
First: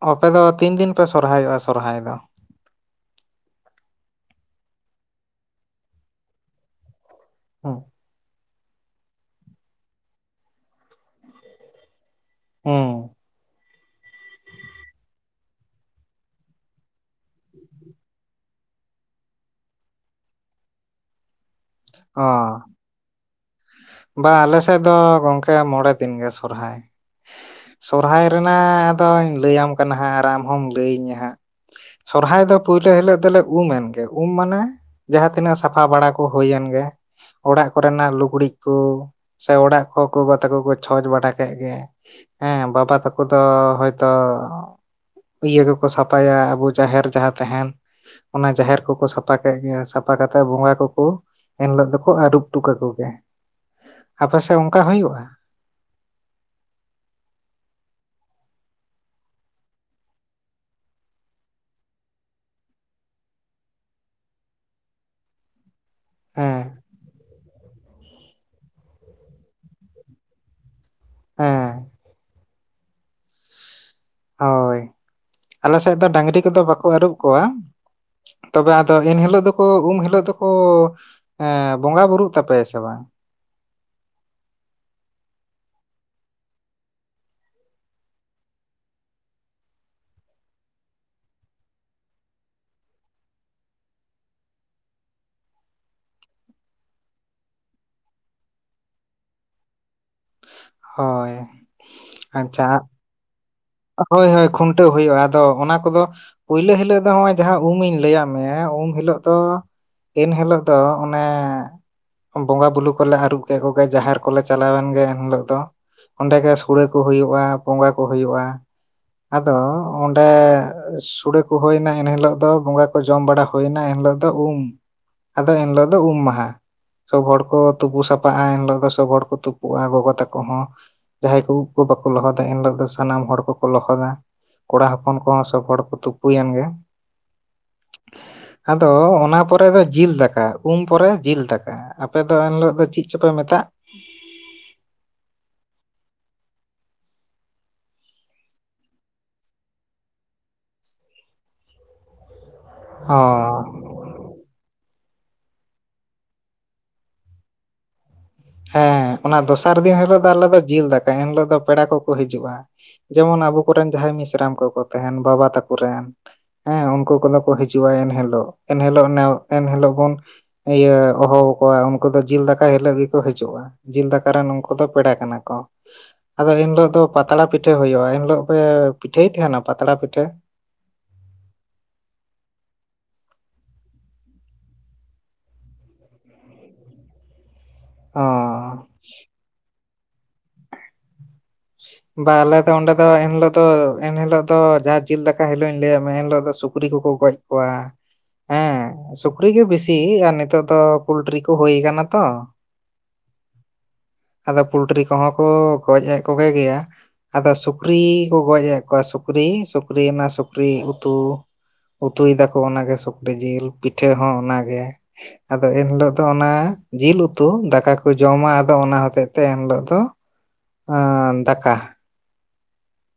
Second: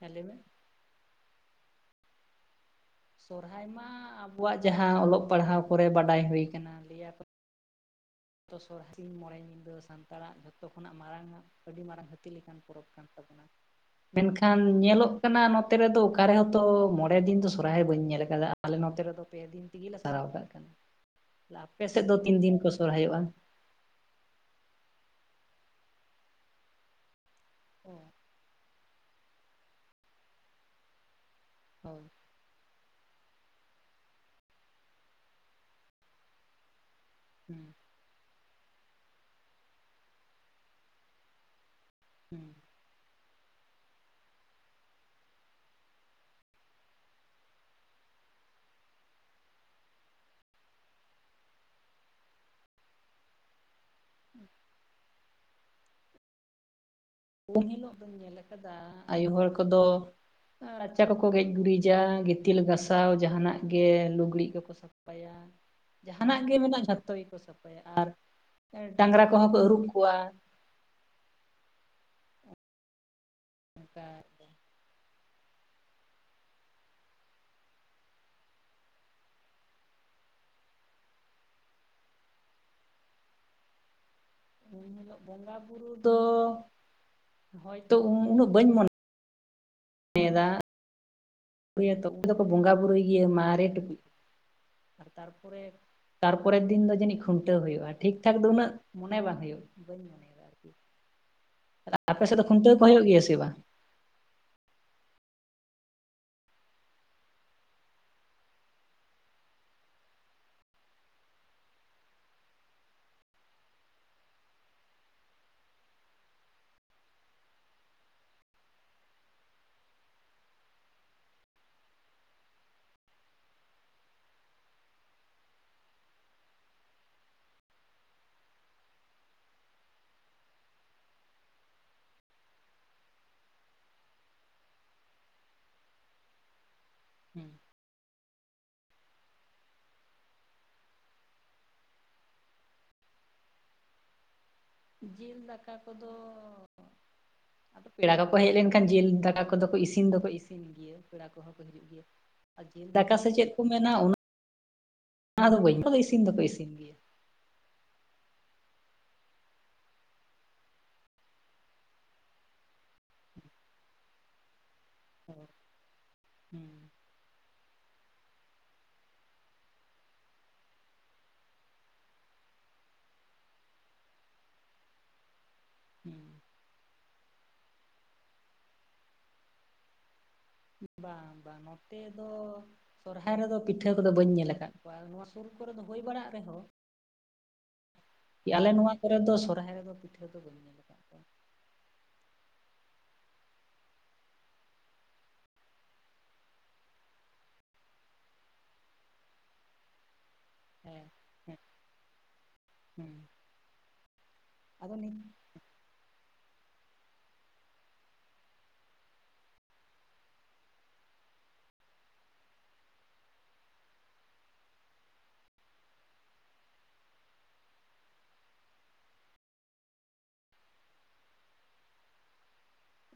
ᱦᱮᱸ ᱞᱟᱹᱭ ᱟᱯᱮ ᱢᱮ ᱫᱚ ᱛᱤᱱ ᱫᱤᱱ ᱯᱮ ᱥᱚᱨᱦᱟᱭᱚᱜᱼᱟ ᱥᱚᱨᱦᱟᱭ ᱫᱚ ᱥᱚᱨᱦᱟᱭ ᱢᱟ ᱟᱵᱚᱣᱟᱜ ᱡᱟᱦᱟᱸ ᱚᱞᱚᱜ ᱯᱟᱲᱦᱟᱣ ᱠᱚᱨᱮ ᱵᱟᱰᱟᱭ ᱦᱩᱭ ᱠᱟᱱᱟ ᱦᱩᱸ ᱡᱚᱛᱚ ᱥᱚᱨᱦᱟᱭ ᱥᱤᱧ ᱢᱚᱬᱮ ᱧᱤᱫᱟᱹ ᱥᱟᱱᱛᱟᱲᱟᱜ ᱡᱷᱚᱛᱚ ᱠᱷᱚᱱᱟᱜ ᱢᱟᱨᱟᱝ ᱟᱹᱰᱤ ᱢᱟᱨᱟᱝ ᱦᱟᱹᱛᱤ ᱞᱮᱠᱟᱱ ᱯᱚᱨᱚᱵᱽ ᱠᱟᱱ ᱦᱩᱸ ᱛᱟᱵᱚᱱᱟ ᱢᱮᱱᱠᱷᱟᱱ ᱧᱮᱞᱚᱜ ᱠᱟᱱᱟ ᱱᱚᱛᱮ ᱨᱮᱫᱚ ᱚᱠᱟ ᱨᱮᱦᱚᱛᱚ ᱢᱚᱲᱮᱫᱤᱱ ᱫᱚ ᱥᱚᱨᱦᱟᱭ ᱵᱟᱹᱧ ᱧᱮᱞ ᱟᱠᱟᱫᱟ ᱟᱞᱮ ᱱᱚᱛᱮ ᱨᱮᱫᱚ ᱯᱮ ᱫᱤᱱ ᱛᱮᱜᱮ ᱞᱮ ᱥᱟᱨᱟᱣ ᱠᱟᱜ ᱠᱟᱱᱟ ᱟᱯᱮ ᱥᱮᱫ ᱫᱚ ᱛᱤᱱ ᱫᱤᱱ ᱠᱚ ᱥᱚᱨᱦᱟᱭᱚᱜᱼᱟ ᱵᱟᱝᱼᱟ ᱟᱞᱮ ᱥᱮᱫ ᱫᱚ ᱜᱚᱝᱠᱮ ᱢᱚᱬᱮ ᱫᱤᱱ ᱜᱮ ᱥᱚᱨᱦᱟᱭ ᱚ ᱥᱚᱨᱦᱟᱭ ᱨᱮᱱᱟᱜ ᱟᱫᱚᱧ ᱞᱟᱹᱭᱟᱢ ᱠᱟᱱᱟ ᱦᱟᱸᱜ ᱟᱨ ᱟᱢ ᱦᱚᱢ ᱞᱟᱹᱭᱟᱹᱧᱟᱹ ᱦᱟᱸᱜ ᱦᱚᱭ ᱥᱚᱨᱦᱟᱭ ᱫᱚ ᱯᱳᱭᱞᱳ ᱦᱤᱞᱳᱜ ᱫᱚᱞᱮ ᱩᱢ ᱮᱱ ᱜᱮ ᱩᱢ ᱢᱟᱱᱮ ᱡᱟᱦᱟᱸ ᱛᱤᱱᱟᱹᱜ ᱥᱟᱯᱷᱟ ᱵᱟᱲᱟ ᱠᱚ ᱦᱩᱭᱮᱱ ᱜᱮ ᱦᱩᱸ ᱚᱲᱟᱜ ᱠᱚᱨᱮᱱᱟᱜ ᱞᱩᱜᱽᱲᱤᱡ ᱠᱚ ᱥᱮ ᱚᱲᱟᱜ ᱠᱚ ᱜᱚᱜᱚ ᱛᱟᱠᱚ ᱠᱚ ᱪᱷᱚᱸᱪ ᱵᱟᱰᱟ ᱠᱮᱫ ᱜᱮ ᱦᱩᱸ ᱦᱮᱸ ᱵᱟᱵᱟ ᱛᱟᱠᱚ ᱫᱚ ᱦᱚᱭᱛᱚ ᱤᱭᱟᱹ ᱠᱚᱠᱚ ᱥᱟᱯᱷᱟᱭᱟ ᱟᱵᱚ ᱡᱟᱦᱮᱨ ᱡᱟᱦᱟᱸ ᱛᱟᱦᱮᱱ ᱚᱱᱟ ᱡᱟᱦᱮᱨ ᱠᱚᱠᱚ ᱥᱟᱯᱷᱟ ᱠᱮᱫ ᱜᱮ ᱥᱟᱯᱷᱟ ᱠᱟᱛᱮᱫ ᱵᱚᱸᱜᱟ ᱠᱚᱠᱚ ᱮᱱ ᱦᱤᱞᱳᱜ ᱫᱚᱠᱚ ᱟᱹᱨᱩᱵ ᱦᱚᱴᱚ ᱠᱟᱠᱩ ᱜᱮ ᱟᱯᱮᱥᱮᱫ ᱚᱱᱠᱟ ᱦᱩᱭᱩᱜᱼᱟ ᱩᱱ ᱦᱤᱞᱚᱜ ᱫᱚᱧ ᱧᱮᱞ ᱟᱠᱟᱫᱟ ᱟᱭᱩ ᱦᱚᱲ ᱠᱚᱫᱚ ᱟᱨ ᱨᱟᱪᱟ ᱠᱚᱠᱚ ᱜᱮᱡ ᱜᱩᱨᱤᱡᱟ ᱜᱤᱛᱤᱞ ᱜᱟᱥᱟᱣ ᱡᱟᱦᱟᱱᱟᱜ ᱜᱮ ᱞᱩᱜᱽᱲᱤᱡ ᱠᱚᱠᱚ ᱥᱟᱯᱷᱟ ᱥᱟᱯᱟᱭᱟ ᱡᱟᱦᱟᱱᱟᱜ ᱜᱮ ᱦᱮᱸ ᱢᱮᱱᱟᱜᱼᱟ ᱡᱷᱚᱛᱚ ᱜᱮᱠᱚ ᱥᱟᱯᱷᱟᱭᱟ ᱟᱨ ᱰᱟᱝᱨᱟ ᱠᱚᱦᱚᱸ ᱠᱚ ᱟᱹᱨᱩᱵ ᱠᱚᱣᱟ ᱦᱮᱸ ᱠᱟ [unintelligible] ᱦᱚᱭ ᱟᱞᱮ ᱥᱮᱫ ᱫᱚ ᱰᱟᱝᱨᱤ ᱠᱚᱫᱚ ᱵᱟᱠᱚ ᱟᱹᱨᱩᱵ ᱠᱚᱣᱟ ᱛᱚᱵᱮ ᱟᱫᱚ ᱮᱱ ᱦᱤᱞᱳᱜ ᱫᱚᱠᱚ ᱩᱢ ᱦᱤᱞᱳᱜ ᱫᱚᱠᱚ ᱦᱮᱸ ᱵᱚᱸᱜᱟ ᱵᱩᱨᱩᱜ ᱛᱟᱯᱮᱭᱟ ᱥᱮ ᱵᱟᱝ ᱵᱚᱸᱜᱟ ᱵᱩᱨᱩ ᱫᱚ ᱦᱚᱭᱛᱚ ᱩᱱᱟᱹᱜ ᱵᱟᱹᱧ ᱢᱚᱱᱮ ᱮᱫᱟ [unintelligible] ᱫᱚᱠᱚ ᱵᱚᱸᱜᱟ ᱵᱩᱨᱩᱭ ᱜᱮᱭᱟ ᱢᱟᱨᱮ ᱴᱩᱠᱩᱡ ᱟᱨ ᱛᱟᱨᱯᱚᱨᱮ ᱛᱟᱨᱯᱚᱨᱮᱨ ᱫᱤᱱ ᱫᱚ ᱡᱟᱹᱱᱤᱡ ᱠᱷᱩᱱᱴᱟᱹ ᱦᱩᱭᱩᱜᱼᱟ ᱴᱷᱤᱠ ᱴᱷᱟᱠ ᱫᱚ ᱩᱱᱟᱹᱜ ᱢᱚᱱᱮ ᱵᱟᱝ ᱦᱩᱭᱩᱜᱼᱟ ᱵᱟᱹᱧ ᱢᱚᱱᱮᱭᱟ ᱦᱳᱭ ᱟᱯᱮ ᱥᱮᱫ ᱫᱚ ᱟᱪᱪᱷᱟ ᱠᱷᱩᱱᱴᱟᱹᱣ ᱠᱚ ᱦᱩᱭᱩᱜ ᱜᱮᱭᱟ ᱥᱮ ᱵᱟᱝ ᱦᱳᱭ ᱦᱳᱭ ᱠᱷᱩᱱᱴᱟᱹᱣ ᱦᱩᱭᱩᱜᱼᱟ ᱟᱫᱚ ᱚᱱᱟ ᱠᱚᱫᱚ ᱯᱳᱭᱞᱳ ᱦᱤᱞᱳᱜ ᱫᱚ ᱱᱚᱜᱼᱚᱭ ᱡᱟᱦᱟᱸ ᱩᱢ ᱤᱧ ᱞᱟᱹᱭᱟᱫ ᱢᱮᱭᱟ ᱩᱢ ᱦᱤᱞᱳᱜ ᱫᱚ ᱤᱱ ᱦᱤᱞᱳᱜ ᱫᱚ ᱚᱱᱮ ᱵᱚᱸᱜᱟ ᱵᱩᱞᱩ ᱠᱚᱞᱮ ᱟᱹᱨᱩ ᱠᱮᱫ ᱠᱚᱜᱮ ᱡᱟᱦᱮᱨ ᱠᱚᱞᱮ ᱪᱟᱞᱟᱣᱮᱱ ᱜᱮᱭᱟ ᱮᱱᱦᱤᱞᱳᱜ ᱚᱸᱰᱮ ᱜᱮ ᱥᱳᱲᱮ ᱠᱚ ᱦᱩᱭᱩᱜᱼᱟ ᱵᱚᱸᱜᱟ ᱠᱚ ᱦᱩᱭᱩᱜᱼᱟ ᱟᱫᱚ ᱚᱸᱰᱮ ᱥᱩᱲᱮ ᱠᱚ ᱦᱩᱭᱱᱟ ᱮᱱᱦᱤᱞᱳᱜ ᱫᱚ ᱵᱚᱸᱜᱟ ᱠᱚ ᱡᱚᱢ ᱵᱟᱲᱟ ᱦᱩᱭᱱᱟ ᱮᱱᱦᱤᱞᱳᱜ ᱫᱚ ᱩᱢ ᱟᱫᱚ ᱮᱱᱦᱤᱞᱳᱜ ᱫᱚ ᱩᱢ ᱢᱟᱦᱟ ᱥᱚᱵ ᱦᱚᱲ ᱠᱚ ᱛᱩᱯᱩ ᱥᱟᱯᱷᱟᱜᱼᱟ ᱮᱱ ᱦᱤᱞᱳᱜ ᱫᱚ ᱥᱚᱵ ᱦᱚᱲ ᱠᱚ ᱛᱩᱯᱩᱜᱼᱟ ᱜᱚᱜᱚ ᱛᱟᱠᱚ ᱠᱚᱦᱚᱸ ᱡᱟᱦᱟᱸᱭ ᱠᱚ ᱩᱵᱽ ᱵᱟᱠᱚ ᱞᱚᱦᱚᱫᱟ ᱮᱱᱦᱤᱞᱳᱜ ᱫᱚ ᱥᱟᱱᱟᱢ ᱦᱚᱲ ᱠᱚᱠᱚ ᱞᱚᱦᱚᱫᱟ ᱠᱚᱲᱟ ᱦᱚᱯᱚᱱ ᱠᱚ ᱦᱚᱸ ᱥᱚᱵ ᱦᱚᱲ ᱠᱚ ᱛᱩᱯᱩᱭᱮᱱ ᱜᱮ [unintelligible] ᱟᱫᱚ ᱚᱱᱟ ᱯᱚᱨᱮ ᱫᱚ ᱡᱤᱞ ᱫᱟᱠᱟ ᱩᱢ ᱯᱚᱨᱮ ᱡᱤᱞ ᱫᱟᱠᱟ ᱟᱯᱮ ᱫᱚ ᱮᱱ ᱦᱤᱞᱳᱜ ᱫᱚ ᱪᱮᱫ ᱪᱚᱯᱮ ᱢᱮᱛᱟᱜ ᱡᱤᱞ ᱫᱟᱠᱟ ᱠᱚᱫᱚ ᱯᱮᱲᱟ ᱠᱚ ᱠᱚ ᱦᱮᱡ ᱞᱮᱱᱠᱷᱟᱱ ᱡᱤᱞ ᱫᱟᱠᱟ ᱠᱚᱫᱚ ᱠᱚ ᱤᱥᱤᱱ ᱫᱚᱠᱚ ᱤᱥᱤᱱ ᱜᱮᱭᱟ ᱠᱚᱦᱚᱸ ᱠᱚ ᱦᱤᱡᱩᱜ ᱜᱮᱭᱟ ᱟᱨ ᱡᱮᱞ ᱫᱟᱠᱟ ᱚ ᱥᱮ ᱪᱮᱫ ᱠᱚ ᱢᱮᱱᱟ ᱩᱱᱟᱹᱜ ᱚᱱᱟ ᱫᱚ ᱵᱟᱹᱧ ᱤᱥᱤᱱ ᱫᱚᱠᱚ ᱤᱥᱤᱱ ᱜᱮᱭᱟ ᱦᱮᱸ ᱚᱱᱟ ᱫᱚᱥᱟᱨ ᱫᱤᱱ ᱦᱤᱞᱳᱜ ᱫᱚ ᱟᱞᱮ ᱫᱚ ᱡᱤᱞ ᱫᱟᱠᱟ ᱮᱱ ᱦᱤᱞᱳᱜ ᱫᱚ ᱯᱮᱲᱟ ᱠᱚᱠᱚ ᱦᱤᱡᱩᱜᱼᱟ ᱡᱮᱢᱚᱱ ᱟᱵᱚ ᱠᱚᱨᱮᱱ ᱡᱟᱦᱟᱸᱭ ᱢᱤᱥᱨᱟᱢ ᱠᱚᱠᱚ ᱛᱟᱦᱮᱱ ᱵᱟᱵᱟ ᱛᱟᱠᱚᱨᱮᱱ ᱦᱩᱸ ᱦᱮᱸ ᱩᱱᱠᱩ ᱠᱚᱫᱚ ᱠᱚ ᱦᱤᱡᱩᱜᱼᱟ ᱦᱤᱡᱩᱜᱼᱟ ᱮᱱ ᱦᱤᱞᱳᱜ ᱮᱱᱦᱤᱞ ᱱᱮᱥ ᱮᱱᱦᱤᱞᱳᱜ ᱵᱚᱱ ᱤᱭᱟᱹ ᱦᱚᱦᱚ ᱟᱠᱚᱣᱟ ᱩᱱᱠᱩ ᱫᱚ ᱡᱤᱞ ᱫᱟᱠᱟ ᱦᱤᱞᱳᱜ ᱜᱮ ᱠᱚ ᱦᱤᱡᱩᱜᱼᱟ ᱡᱤᱞ ᱫᱟᱠᱟ ᱨᱮᱱ ᱱᱩᱠᱩ ᱫᱚ ᱯᱮᱲᱟ ᱠᱟᱱᱟ ᱠᱚ ᱦᱩᱸ ᱟᱫᱚ ᱮᱱᱦᱤᱞᱳᱜ ᱫᱚ ᱯᱟᱛᱲᱟ ᱯᱤᱴᱷᱟᱹ ᱦᱩᱭᱩᱜᱼᱟ ᱮᱱᱦᱤᱞᱳᱜ ᱯᱮ ᱯᱤᱴᱷᱟᱹᱭ ᱛᱟᱦᱮᱸᱱᱟ ᱯᱟᱛᱲᱟ ᱯᱤᱴᱷᱟᱹ ᱵᱟᱝ ᱵᱟᱝ ᱱᱚᱛᱮ ᱫᱚ ᱥᱚᱨᱦᱟᱭ ᱨᱮᱫᱚ ᱯᱤᱴᱷᱟᱹ ᱠᱚᱫᱚ ᱵᱟᱹᱧ ᱧᱮᱞ ᱟᱠᱟᱫ ᱠᱚᱣᱟ ᱱᱚᱣᱟ ᱥᱩᱨ ᱠᱚᱨᱮ ᱫᱚ ᱦᱩᱭ ᱵᱟᱲᱟᱜ ᱨᱮᱦᱚᱸ ᱚ ᱟᱞᱮ ᱱᱚᱣᱟ ᱠᱚᱨᱮ ᱫᱚ ᱥᱚᱨᱦᱟᱭ ᱨᱮᱫᱚ ᱯᱤᱴᱷᱟᱹ ᱫᱚ ᱵᱟᱹᱧ ᱧᱮᱞ [inaudible] ᱵᱟ ᱟᱞᱮ ᱫᱚ ᱚᱸᱰᱮ ᱫᱚ ᱮᱱᱦᱤᱞᱳᱜ ᱫᱚ ᱮᱱ ᱦᱤᱞᱳᱜ ᱫᱚ ᱡᱟᱦᱟᱸ ᱡᱤᱞ ᱫᱟᱠᱟ ᱦᱤᱞᱳᱜ ᱤᱧ ᱞᱟᱹᱭᱟᱫ ᱢᱮ ᱮᱱᱦᱤᱞᱳᱜ ᱫᱚ ᱥᱩᱠᱨᱤ ᱠᱚᱠᱚ ᱜᱚᱡ ᱠᱚᱣᱟ ᱦᱮᱸ ᱥᱩᱠᱨᱤ ᱜᱮ ᱵᱤᱥᱤ ᱟᱨ ᱱᱮᱛᱟᱨ ᱫᱚ ᱚ ᱦᱮᱸ ᱯᱳᱞᱴᱨᱤ ᱠᱚ ᱦᱮᱸ ᱦᱩᱭ ᱠᱟᱱᱟ ᱛᱚ ᱦᱮᱸ ᱟᱫᱚ ᱯᱚᱞᱴᱨᱤ ᱠᱚᱦᱚᱸ ᱠᱚ ᱜᱚᱡ ᱮᱜ ᱠᱚᱜᱮ ᱜᱮᱭᱟ ᱟᱫᱚ ᱥᱩᱠᱨᱤ ᱠᱚ ᱜᱚᱡ ᱮᱫ ᱠᱚᱣᱟ ᱥᱩᱠᱨᱤ ᱥᱩᱠᱨᱤ ᱚᱱᱟ ᱥᱩᱠᱨᱤ ᱩᱛᱩ ᱩᱛᱩᱭ ᱫᱟᱠᱚ ᱚᱱᱟ ᱜᱮ ᱥᱩᱠᱨᱤ ᱡᱤᱞ ᱯᱤᱴᱷᱟᱹ ᱦᱚᱸ ᱚᱱᱟ ᱜᱮ ᱟᱫᱚ ᱮᱱᱦᱤᱞᱳᱜ ᱫᱚ ᱚᱱᱟ ᱡᱤᱞ ᱩᱛᱩ ᱫᱟᱠᱟ ᱠᱚ ᱡᱚᱢᱟ ᱟᱫᱚ ᱚᱱᱟ ᱦᱚᱛᱮᱡ ᱛᱮ ᱮᱱᱦᱤᱞᱳᱜ ᱫᱚ ᱟᱻᱻ ᱫᱟᱠᱟ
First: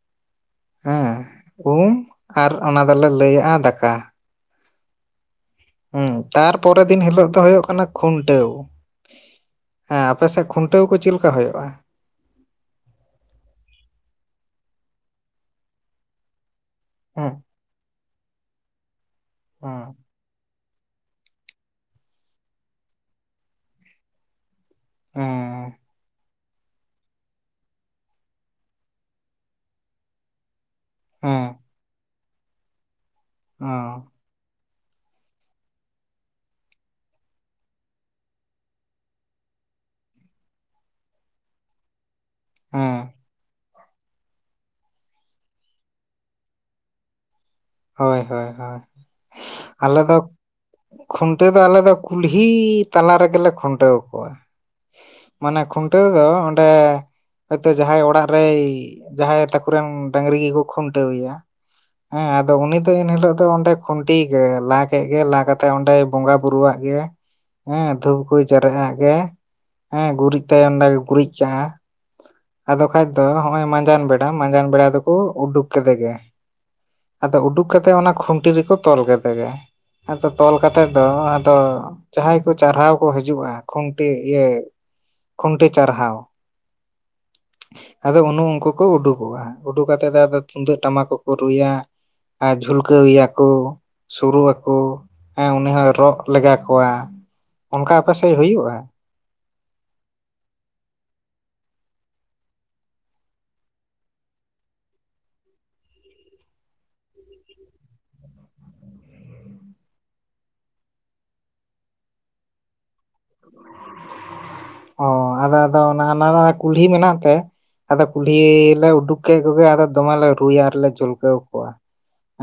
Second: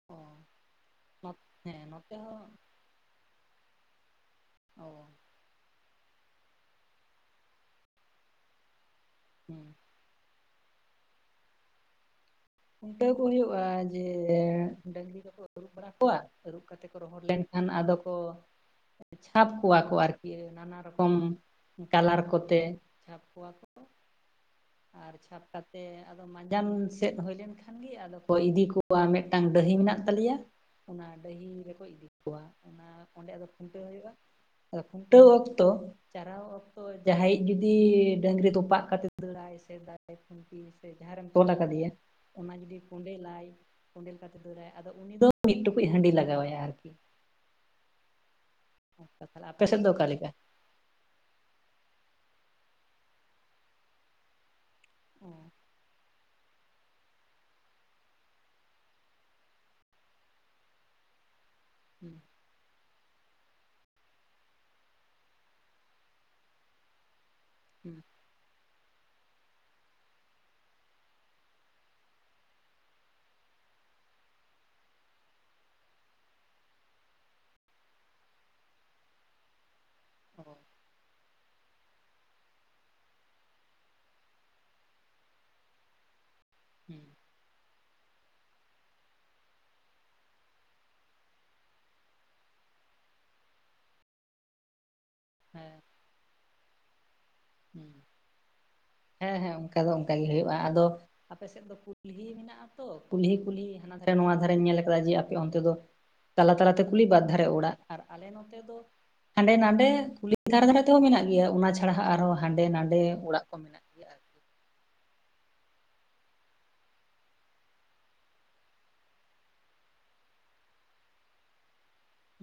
ᱚ ᱦᱮᱸ ᱱᱚᱛᱮ ᱦᱚᱸ ᱟᱫᱚᱞᱮ ᱞᱟᱹᱭᱮᱫᱼᱟ ᱫᱟᱠᱟ [unintelligible] ᱦᱮᱸ ᱛᱟᱨᱯᱚᱨᱮ ᱫᱤᱱ ᱦᱤᱞᱳᱜ ᱫᱚ ᱦᱩᱭᱩᱜ ᱠᱟᱱᱟ ᱠᱷᱩᱱᱴᱟᱹᱣ ᱦᱮᱸ ᱦᱮᱸ ᱟᱯᱮᱥᱮᱫ ᱠᱷᱩᱱᱴᱟᱹᱣ ᱠᱚ ᱪᱮᱫ ᱞᱮᱠᱟ ᱦᱩᱭᱩᱜᱼᱟ ᱠᱷᱩᱱᱴᱟᱹᱣ ᱠᱚ ᱦᱩᱭᱩᱜᱼᱟ ᱡᱮ ᱰᱟᱺᱝᱨᱤ ᱠᱚᱠᱚ ᱟᱹᱨᱩᱵ ᱵᱟᱲᱟ ᱠᱚᱣᱟ ᱟᱹᱨᱩᱵ ᱠᱟᱛᱮ ᱠᱚ ᱨᱚᱦᱚᱲ ᱦᱮᱸ ᱞᱮᱱᱠᱷᱟᱱ ᱟᱫᱚ ᱠᱚ ᱪᱷᱟᱯ ᱠᱚᱣᱟ ᱠᱚ ᱦᱮᱸ ᱟᱨᱠᱤ ᱱᱟᱱᱟ ᱨᱚᱠᱚᱢ ᱠᱟᱞᱟᱨ ᱠᱚᱛᱮ ᱪᱷᱟᱯ ᱠᱚᱣᱟ ᱠᱚ ᱟᱨ ᱪᱷᱟᱯ ᱦᱮᱸ ᱠᱟᱛᱮᱫ ᱟᱫᱚ ᱢᱟᱸᱡᱟᱱ ᱥᱮᱫ ᱦᱩᱭ ᱞᱮᱱᱠᱷᱟᱱᱜᱤ ᱟᱫᱚ ᱠᱚ ᱤᱫᱤ ᱠᱩᱣᱟ ᱢᱤᱫᱴᱟᱝ ᱰᱟᱹᱦᱤ ᱢᱮᱱᱟᱜ ᱛᱟᱞᱮᱭᱟ ᱚᱱᱟ ᱰᱟᱹᱦᱤ ᱦᱮᱸ ᱨᱮᱠᱚ ᱤᱫᱤ ᱠᱚᱣᱟ ᱚᱱᱟ ᱚᱸᱰᱮ ᱟᱫᱚ ᱚ ᱠᱷᱩᱱᱴᱟᱹᱣ ᱦᱳᱭᱳᱜᱼᱟ᱾ ᱟᱫᱚ ᱠᱷᱩᱱᱴᱟᱹᱣ ᱚᱠᱛᱚ [unintelligible] ᱚᱠᱛᱚ ᱡᱟᱦᱟᱸᱭᱤᱡ ᱡᱩᱫᱤ ᱰᱟᱹᱟᱝᱨᱤ ᱛᱚᱯᱟᱜ ᱠᱟᱛᱮ ᱥᱮᱫᱟᱭ ᱠᱷᱩᱱᱠ ᱥᱮ ᱡᱟᱦᱟᱸᱨᱮᱢ ᱛᱚᱞ ᱠᱟᱫᱮᱭᱟ ᱚᱱᱟ ᱡᱩᱫᱤ ᱦᱮᱸ ᱠᱳᱰᱮᱞᱟᱭ ᱞᱟᱭ [unintelligible] ᱟᱫᱚ ᱩᱱᱤ ᱫᱚ ᱢᱤᱫ ᱴᱩᱠᱩᱡ ᱦᱟᱺᱰᱤ ᱞᱟᱜᱟᱣᱟᱭᱟ ᱟᱨᱠᱤ᱾ ᱦᱳᱭ ᱦᱳᱭ ᱦᱳᱭ [unintelligible] ᱟᱯᱮᱥᱮᱱ ᱫᱚ ᱚᱠᱟᱞᱮᱠᱟ? ᱠᱷᱩᱱᱴᱟᱹᱣ ᱫᱚ ᱟᱞᱮ ᱫᱚ ᱠᱩᱞᱦᱤ ᱛᱟᱞᱟ ᱨᱮᱜᱮᱞᱮ ᱠᱷᱩᱱᱴᱟᱹᱣ ᱟᱠᱚᱣᱟ᱾ ᱚ ᱢᱟᱱᱮ ᱠᱷᱩᱱᱴᱟᱹᱣ ᱫᱚ ᱚᱸᱰᱮ ᱦᱚᱭᱛᱳ ᱡᱟᱦᱟᱸᱭ ᱚᱲᱟᱜ ᱨᱮ ᱡᱟᱦᱟᱸᱭ ᱛᱟᱠᱩ ᱨᱮᱱ ᱰᱟᱹᱟᱝᱨᱤ ᱜᱮᱠᱚ ᱠᱷᱩᱱᱴᱟᱹᱣ ᱮᱭᱟ᱾ ᱦᱩᱸ ᱦᱮᱸ ᱟ ᱟᱫᱚ ᱩᱱᱤ ᱫᱚ ᱮᱱᱦᱤᱞᱳᱜ ᱫᱚ ᱚᱸᱰᱮ ᱠᱷᱩᱱᱴᱤ ᱜᱮ ᱞᱟ ᱠᱮᱫ ᱜᱮ, ᱞᱟ ᱠᱟᱛᱮᱜ ᱚᱸᱰᱮᱭ ᱵᱚᱸᱜᱟ ᱵᱩᱨᱩᱣᱟᱜ ᱜᱮ ᱦᱮᱸ ᱦᱩᱸ ᱫᱷᱩᱯ ᱠᱩ ᱡᱟᱨᱟᱜᱟᱜ ᱜᱮ ᱦᱮᱸ ᱜᱩᱨᱤᱡ ᱛᱟᱭᱚᱢ ᱜᱮ ᱜᱩᱨᱤᱡ ᱠᱟᱜᱼᱟ᱾ ᱟᱫᱚ ᱠᱷᱟᱡ ᱫᱚ ᱦᱚᱸᱜ ᱚᱜ ᱢᱟᱸᱡᱟᱱ ᱵᱮᱲᱟ ᱢᱟᱸᱡᱟᱱ ᱵᱮᱲᱟ ᱫᱚᱠᱚ ᱩᱰᱩᱠ ᱠᱮᱫᱮᱜ ᱜᱮ ᱟᱫᱚ ᱩᱰᱩᱠ ᱠᱟᱛᱮᱜ ᱚᱱᱟ ᱠᱷᱩᱱᱴᱤ ᱨᱮᱠᱚ ᱛᱚᱞ ᱠᱮᱫᱮ ᱜᱮ᱾ ᱟᱫᱚ ᱚ ᱛᱚᱞ ᱦᱩᱸ ᱠᱟᱛᱮᱫ ᱫᱚ ᱟᱫᱚ ᱡᱟᱦᱟᱸᱭ ᱠᱚ ᱪᱟᱨᱦᱟᱣ ᱠᱚ ᱦᱤᱡᱩᱜᱼᱟ ᱠᱷᱩᱱᱴᱤ ᱤᱭᱟᱹ ᱠᱷᱩᱱᱴᱟᱹ ᱪᱟᱨᱦᱟᱣ ᱦᱩ ᱟᱫᱚ ᱩᱱᱩ ᱩᱱᱠᱩ ᱠᱚ ᱩᱰᱩᱠᱚᱜᱼᱟ ᱩᱰᱩᱠ ᱠᱟᱛᱮᱫ ᱛᱩᱢᱫᱟᱹᱜ ᱴᱟᱢᱟᱠᱚᱠᱚ ᱨᱩᱭᱟ ᱡᱷᱩᱞᱠᱟᱹᱣ ᱮᱭᱟ ᱠᱩ ᱥᱩᱨᱩᱜ ᱟᱠᱩ ᱦᱮᱸ ᱩᱱᱤ ᱦᱚᱭ ᱨᱚᱜ ᱞᱮᱜᱟ ᱠᱚᱣᱟ ᱦᱩᱸ ᱚᱱᱠᱟ ᱟᱯᱮ ᱥᱮᱫ ᱦᱩᱭᱩᱜᱼᱟ? ᱦᱮᱸ ᱦᱮᱸ ᱚᱱᱠᱟ ᱫᱚ ᱚᱱᱠᱟ ᱜᱮ ᱦᱳᱭᱳᱜᱼᱟ, ᱟᱫᱚ ᱟᱯᱮᱥᱮᱫ ᱫᱚ ᱠᱩᱞᱦᱤ ᱢᱮᱱᱟᱜᱼᱟ ᱛᱚ ᱠᱩᱞᱦᱤ ᱠᱩᱞᱦᱤ [unintelligible] ᱱᱚᱣᱟ ᱫᱷᱟᱨᱮᱧ ᱧᱮᱞ ᱠᱟᱫᱟ ᱡᱮ ᱟᱯᱮ ᱚᱱᱛᱮ ᱫᱚ ᱛᱟᱞᱟ ᱛᱟᱞᱟᱛᱮ ᱠᱩᱞᱤ ᱵᱟᱫ ᱫᱷᱟᱨᱮ ᱚᱲᱟᱜ ᱟᱨ ᱟᱞᱮ ᱱᱚᱛᱮ ᱫᱚ ᱦᱟᱸᱰᱮ ᱱᱟᱰᱮ ᱠᱩᱞᱤ ᱫᱷᱟᱨᱮ ᱫᱷᱟᱨᱮ ᱛᱮᱦᱚᱸ ᱢᱤᱱᱟᱜ ᱜᱮᱭᱟ ᱚᱱᱟ ᱪᱷᱟᱲᱟ ᱟᱨᱦᱚᱸ ᱦᱟᱸᱰᱮ ᱱᱟᱰᱮ ᱚᱲᱟᱜ ᱠᱚ ᱢᱤᱱᱟᱜᱼᱟ᱾ [unintelligible] ᱚ ᱟᱫᱚ ᱟᱫᱚ [unintelligible] ᱠᱩᱞᱦᱤ ᱢᱮᱱᱟᱜ ᱛᱮ ᱟᱫᱚ ᱠᱩᱞᱦᱤ ᱞᱮ ᱩᱰᱩᱠ ᱠᱮᱫ ᱠᱚᱜᱮ ᱟᱫᱚ ᱫᱚᱢᱮᱞᱮ ᱨᱩᱭᱟ ᱟᱨᱞᱮ ᱡᱩᱞᱠᱟᱹᱣ ᱠᱚᱣᱟ᱾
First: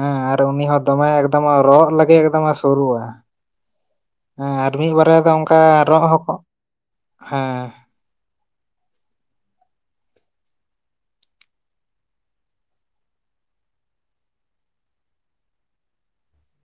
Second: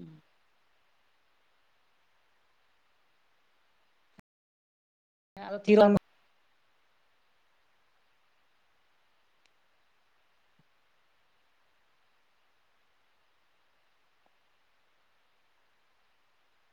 ᱦᱮᱸ ᱟᱨ ᱩᱱᱤ ᱦᱚᱸ ᱫᱚᱢᱮ ᱮᱠᱫᱚᱢ ᱨᱚᱜ ᱞᱟᱹᱜᱤᱫ ᱮᱠᱫᱚᱢᱮ ᱥᱳᱨᱳᱜᱼᱟ ᱦᱮᱸ ᱟᱨ ᱢᱤᱫ ᱵᱟᱨᱮ ᱫᱚ ᱟᱫᱚ ᱚᱱᱠᱟ ᱛᱤᱨᱮᱢ ᱨᱚᱜ ᱦᱚᱸ [unintelligible] ᱦᱮᱸ